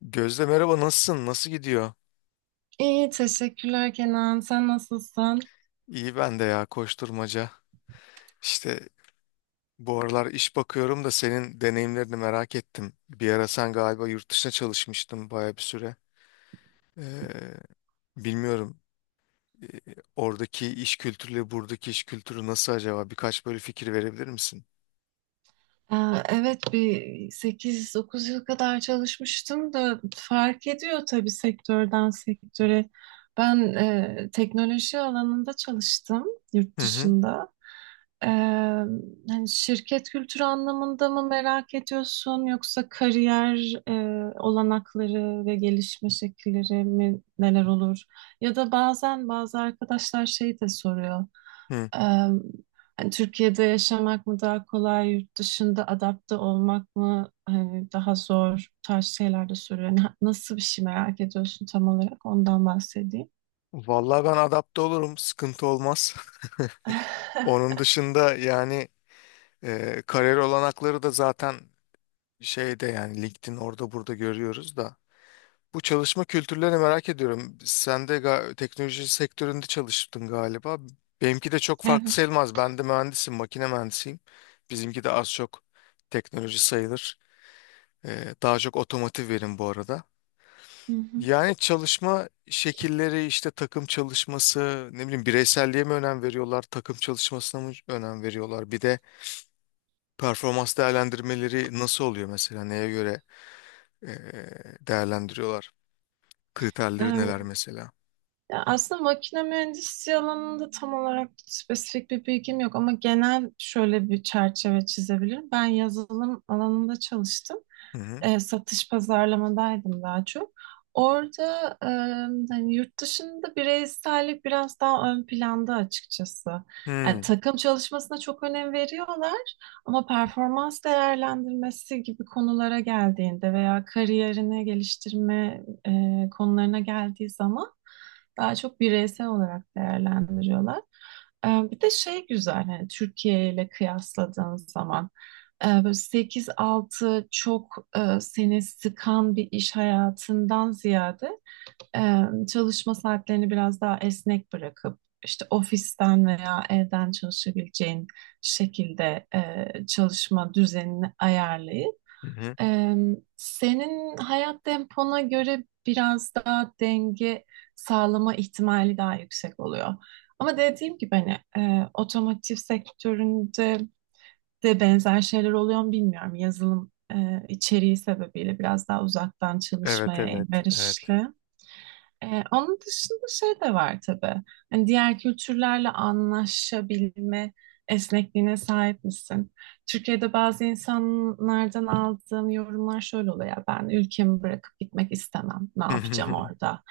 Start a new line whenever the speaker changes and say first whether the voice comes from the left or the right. left: Gözde merhaba, nasılsın? Nasıl gidiyor?
right: İyi, teşekkürler Kenan. Sen nasılsın?
left: İyi, ben de, ya, koşturmaca. İşte bu aralar iş bakıyorum da senin deneyimlerini merak ettim. Bir ara sen galiba yurt dışına çalışmıştın, baya bir süre. Ee, bilmiyorum, ee, oradaki iş kültürüyle buradaki iş kültürü nasıl acaba? Birkaç böyle fikir verebilir misin?
right: Evet bir 8, 9 yıl kadar çalışmıştım da fark ediyor tabii sektörden sektöre. Ben teknoloji alanında çalıştım yurt
left: Hı hı.
right: dışında. E, Hani şirket kültürü anlamında mı merak ediyorsun yoksa kariyer olanakları ve gelişme şekilleri mi neler olur? Ya da bazen bazı arkadaşlar şey de soruyor.
left: Hı.
right: Em, Hani Türkiye'de yaşamak mı daha kolay, yurt dışında adapte olmak mı hani daha zor bu tarz şeyler de soruyor. Nasıl bir şey merak ediyorsun tam olarak ondan bahsedeyim.
left: Vallahi ben adapte olurum. Sıkıntı olmaz. Onun dışında, yani, kariyer olanakları da zaten şeyde, yani LinkedIn, orada burada görüyoruz da. Bu çalışma kültürlerini merak ediyorum. Sen de teknoloji sektöründe çalıştın galiba. Benimki de çok farklı
right: Evet.
left: sayılmaz. Ben de mühendisim, makine mühendisiyim. Bizimki de az çok teknoloji sayılır. Daha çok otomotiv verim bu arada.
right: Hı hı.
left: Yani çalışma şekilleri, işte takım çalışması, ne bileyim, bireyselliğe mi önem veriyorlar, takım çalışmasına mı önem veriyorlar? Bir de performans değerlendirmeleri nasıl oluyor mesela? Neye göre ee, değerlendiriyorlar? Kriterleri neler
right: Em,
left: mesela?
right: Ya aslında makine mühendisliği alanında tam olarak spesifik bir bilgim yok ama genel şöyle bir çerçeve çizebilirim. Ben yazılım alanında çalıştım.
left: Hı hı.
right: Satış pazarlamadaydım daha çok. Orada hani yurt dışında bireysellik biraz daha ön planda açıkçası. Yani
left: Hmm.
right: takım çalışmasına çok önem veriyorlar ama performans değerlendirmesi gibi konulara geldiğinde veya kariyerini geliştirme konularına geldiği zaman daha çok bireysel olarak değerlendiriyorlar. Bir de şey güzel hani Türkiye ile kıyasladığın zaman. Böyle 8-6 çok seni sıkan bir iş hayatından ziyade e, çalışma saatlerini biraz daha esnek bırakıp işte ofisten veya evden çalışabileceğin şekilde çalışma düzenini ayarlayıp
left: Hı hı.
right: e, senin hayat tempona göre biraz daha denge sağlama ihtimali daha yüksek oluyor. Ama dediğim gibi hani otomotiv sektöründe de benzer şeyler oluyor mu bilmiyorum. Yazılım içeriği sebebiyle biraz daha uzaktan
left: Evet,
right: çalışmaya
left: evet, evet.
right: elverişli. Onun dışında şey de var tabii. Hani diğer kültürlerle anlaşabilme esnekliğine sahip misin? Türkiye'de bazı insanlardan aldığım yorumlar şöyle oluyor. Ya, ben ülkemi bırakıp gitmek istemem. Ne yapacağım orada?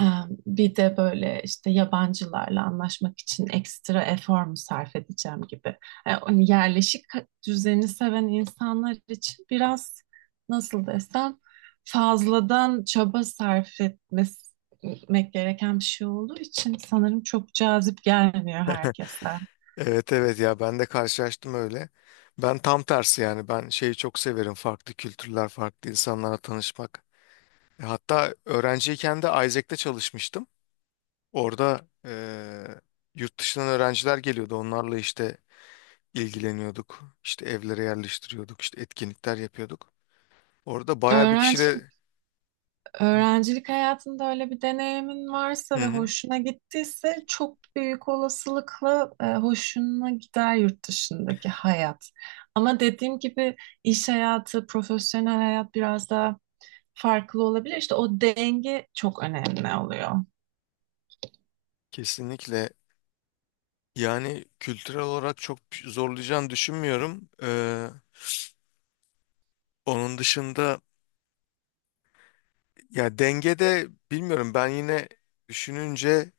right: Ee, Bir de böyle işte yabancılarla anlaşmak için ekstra efor mu sarf edeceğim gibi. Hani yerleşik düzeni seven insanlar için biraz nasıl desem fazladan çaba sarf etmesi gitmek gereken bir şey olduğu için sanırım çok cazip gelmiyor herkesten.
left: Evet, evet, ya ben de karşılaştım öyle. Ben tam tersi, yani ben şeyi çok severim, farklı kültürler, farklı insanlarla tanışmak. E, hatta öğrenciyken de Isaac'te çalışmıştım. Orada yurt dışından öğrenciler geliyordu, onlarla işte ilgileniyorduk. İşte evlere yerleştiriyorduk, işte etkinlikler yapıyorduk. Orada bayağı bir
right: Öğrencilik,
left: kişiyle.
right: Öğrencilik hayatında öyle bir deneyimin
left: Hı
right: varsa ve
left: hı.
right: hoşuna gittiyse çok büyük olasılıkla hoşuna gider yurt dışındaki hayat. Ama dediğim gibi iş hayatı, profesyonel hayat biraz daha farklı olabilir. İşte o denge çok önemli oluyor.
left: Kesinlikle, yani kültürel olarak çok zorlayacağını düşünmüyorum. Onun dışında, ya dengede bilmiyorum, ben yine düşününce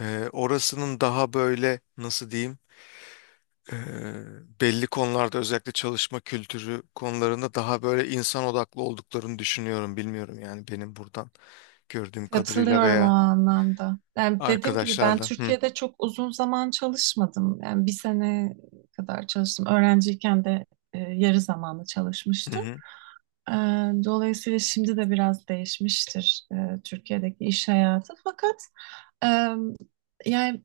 left: orasının daha böyle, nasıl diyeyim, e, belli konularda, özellikle çalışma kültürü konularında, daha böyle insan odaklı olduklarını düşünüyorum. Bilmiyorum, yani benim buradan gördüğüm kadarıyla
right: Katılıyorum o
left: veya
right: anlamda. Yani dediğim gibi ben
left: arkadaşlarla. Hı
right: Türkiye'de çok uzun zaman çalışmadım. Yani bir sene kadar çalıştım. Öğrenciyken de yarı zamanlı
left: hı.
right: çalışmıştım.
left: Hı.
right: E, Dolayısıyla şimdi de biraz değişmiştir Türkiye'deki iş hayatı. Fakat e, yani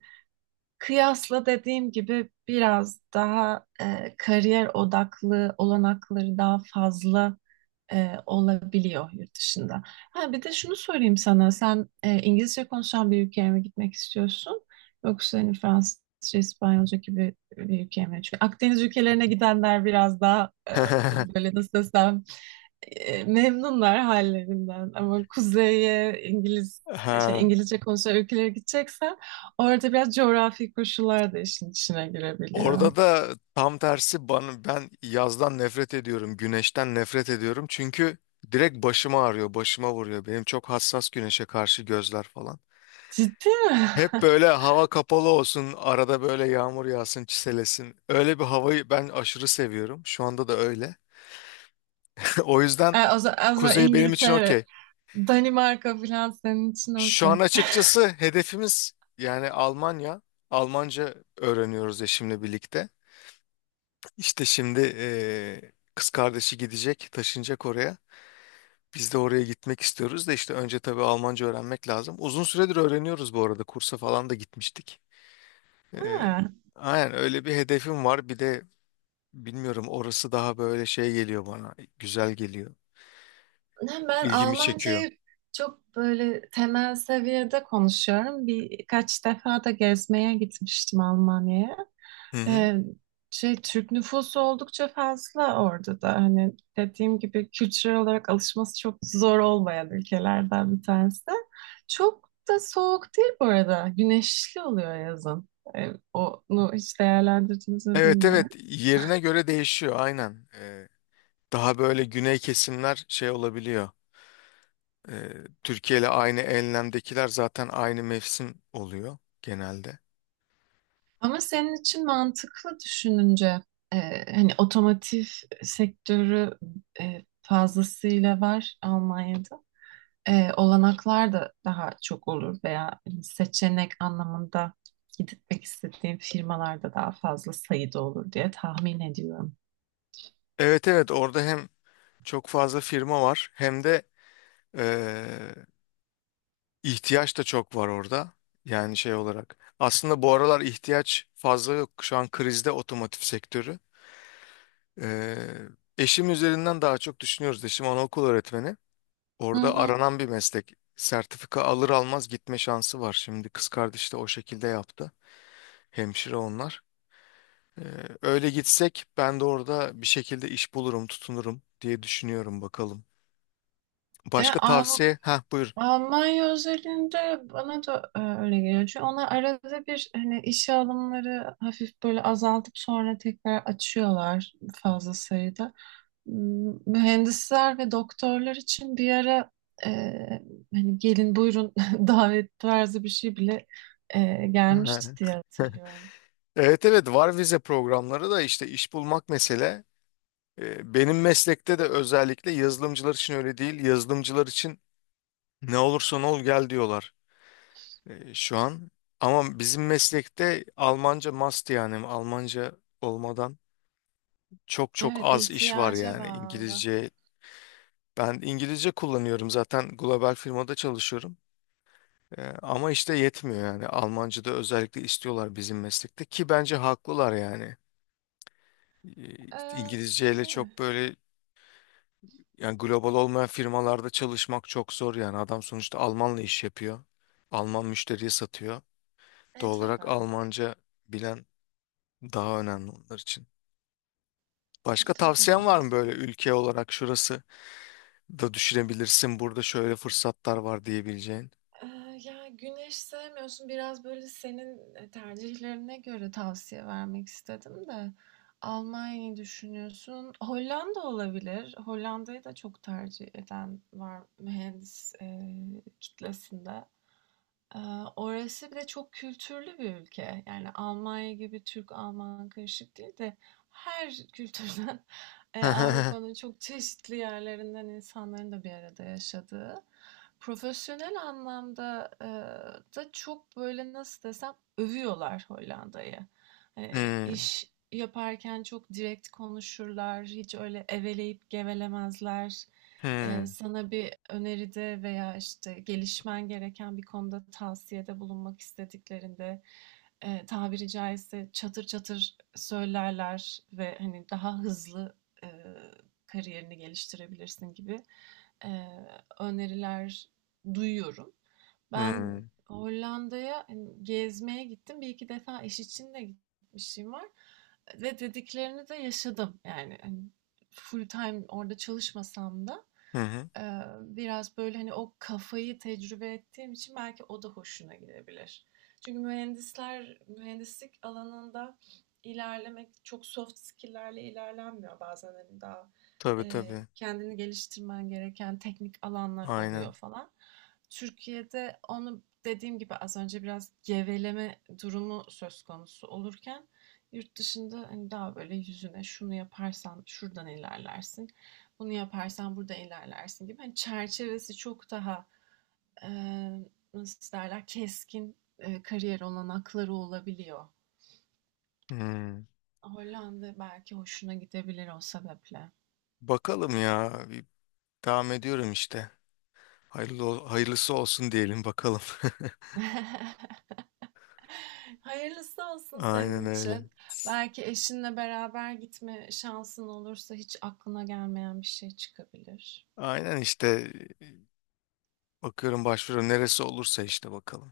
right: kıyasla dediğim gibi biraz daha kariyer odaklı olanakları daha fazla olabiliyor yurt dışında. Ha, bir de şunu sorayım sana. Sen İngilizce konuşan bir ülkeye mi gitmek istiyorsun? Yoksa hani Fransızca, İspanyolca gibi bir ülkeye mi? Çünkü Akdeniz ülkelerine gidenler biraz daha böyle nasıl desem memnunlar hallerinden. Ama kuzeye İngiliz şey
left: Ha.
right: İngilizce konuşan ülkelere gideceksen orada biraz coğrafi koşullar da işin içine girebiliyor.
left: Orada da tam tersi bana, ben yazdan nefret ediyorum, güneşten nefret ediyorum. Çünkü direkt başıma ağrıyor, başıma vuruyor. Benim çok hassas güneşe karşı gözler falan.
right: Ciddi mi?
left: Hep böyle hava kapalı olsun, arada böyle yağmur yağsın, çiselesin. Öyle bir havayı ben aşırı seviyorum. Şu anda da öyle. O yüzden
right: O zaman
left: kuzey benim için
right: İngiltere,
left: okey.
right: Danimarka falan senin için
left: Şu
right: okey.
left: an açıkçası hedefimiz yani Almanya. Almanca öğreniyoruz eşimle birlikte. İşte şimdi kız kardeşi gidecek, taşınacak oraya. Biz de oraya gitmek istiyoruz da işte önce tabii Almanca öğrenmek lazım. Uzun süredir öğreniyoruz bu arada. Kursa falan da gitmiştik. Ee,
right: Ha.
left: aynen, öyle bir hedefim var. Bir de bilmiyorum, orası daha böyle şey geliyor bana. Güzel geliyor.
right: Yani ben
left: İlgimi çekiyor.
right: Almancayı çok böyle temel seviyede konuşuyorum. Birkaç defa da gezmeye gitmiştim Almanya'ya.
left: Hı hı.
right: Ee, Şey Türk nüfusu oldukça fazla orada da hani dediğim gibi kültürel olarak alışması çok zor olmayan ülkelerden bir tanesi. Çok da soğuk değil bu arada. Güneşli oluyor yazın. Onu hiç değerlendirdiniz mi
left: Evet,
right: bilmiyorum.
left: evet, yerine göre değişiyor aynen. Daha böyle güney kesimler şey olabiliyor. Ee, Türkiye ile aynı enlemdekiler zaten aynı mevsim oluyor genelde.
right: Ama senin için mantıklı düşününce e, hani otomotiv sektörü fazlasıyla var Almanya'da. Olanaklar da daha çok olur veya hani, seçenek anlamında gitmek istediğim firmalarda daha fazla sayıda olur diye tahmin ediyorum.
left: Evet, evet, orada hem çok fazla firma var hem de Ee, ihtiyaç da çok var orada. Yani şey olarak. Aslında bu aralar ihtiyaç fazla yok. Şu an krizde otomotiv sektörü. Ee, Eşim üzerinden daha çok düşünüyoruz. Eşim anaokul öğretmeni.
right: Hı
left: Orada
right: hı.
left: aranan bir meslek. Sertifika alır almaz gitme şansı var. Şimdi kız kardeş de o şekilde yaptı. Hemşire onlar. Ee, Öyle gitsek ben de orada bir şekilde iş bulurum, tutunurum diye düşünüyorum, bakalım.
right: E,
left: Başka
right: Av-
left: tavsiye? Ha, buyur.
right: Almanya özelinde bana da öyle geliyor. Çünkü onlar arada bir hani işe alımları hafif böyle azaltıp sonra tekrar açıyorlar fazla sayıda. Mühendisler ve doktorlar için bir ara e, hani gelin buyurun davet tarzı bir şey bile gelmişti diye hatırlıyorum.
left: Evet, evet, var vize programları da, işte iş bulmak mesele. Benim meslekte de özellikle yazılımcılar için öyle değil. Yazılımcılar için ne olursan ol gel diyorlar şu an. Ama bizim meslekte Almanca must, yani Almanca olmadan çok çok
right: Evet,
left: az iş var,
right: ihtiyaca
left: yani
right: bağlı.
left: İngilizce. Ben İngilizce kullanıyorum zaten, global firmada çalışıyorum. Ama işte yetmiyor, yani Almanca da özellikle istiyorlar bizim meslekte, ki bence haklılar yani.
right: E,
left: İngilizceyle
right: Şey,
left: çok böyle. Yani global olmayan firmalarda çalışmak çok zor yani. Adam sonuçta Almanla iş yapıyor. Alman müşteriye satıyor. Doğal olarak
right: tabii.
left: Almanca bilen daha önemli onlar için. Başka
right: Tabii,
left: tavsiyen var mı, böyle
right: mantıklı.
left: ülke olarak şurası da düşünebilirsin, burada şöyle fırsatlar var diyebileceğin?
right: Ya, güneş sevmiyorsun. Biraz böyle senin tercihlerine göre tavsiye vermek istedim de. Almanya'yı düşünüyorsun. Hollanda olabilir. Hollanda'yı da çok tercih eden var mühendis kitlesinde. Eee, Orası bir de çok kültürlü bir ülke. Yani Almanya gibi Türk-Alman karışık değil de her kültürden, Avrupa'nın çok çeşitli yerlerinden insanların da bir arada yaşadığı. Profesyonel anlamda da çok böyle nasıl desem övüyorlar Hollanda'yı.
left: Hmm.
right: İş yaparken çok direkt konuşurlar, hiç öyle eveleyip gevelemezler.
left: Hmm.
right: Sana bir öneride veya işte gelişmen gereken bir konuda tavsiyede bulunmak istediklerinde tabiri caizse çatır çatır söylerler ve hani daha hızlı eee, kariyerini geliştirebilirsin gibi eee, öneriler duyuyorum. Ben
left: Hmm.
right: Hollanda'ya hani gezmeye gittim. Bir iki defa iş için de gitmişim var ve dediklerini de yaşadım. Yani hani full time orada çalışmasam da
left: Hı hı.
right: Biraz böyle hani o kafayı tecrübe ettiğim için belki o da hoşuna gidebilir. Çünkü mühendisler, mühendislik alanında ilerlemek çok soft skill'lerle ilerlenmiyor. Bazen hani daha
left: Tabii, tabii.
right: kendini geliştirmen gereken teknik alanlar
left: Aynen.
right: oluyor falan. Türkiye'de onu dediğim gibi az önce biraz geveleme durumu söz konusu olurken yurt dışında hani daha böyle yüzüne şunu yaparsan şuradan ilerlersin. Bunu yaparsan burada ilerlersin gibi. Hani çerçevesi çok daha e, nasıl derler keskin kariyer olanakları olabiliyor.
left: Hmm.
right: Hollanda belki hoşuna gidebilir o sebeple.
left: Bakalım ya. Bir devam ediyorum işte. Hayırlısı olsun diyelim, bakalım.
right: Hayırlısı olsun
left: Aynen
right: senin
left: öyle.
right: için. Belki eşinle beraber gitme şansın olursa hiç aklına gelmeyen bir şey çıkabilir.
left: Aynen işte, bakıyorum başvuru neresi olursa, işte bakalım.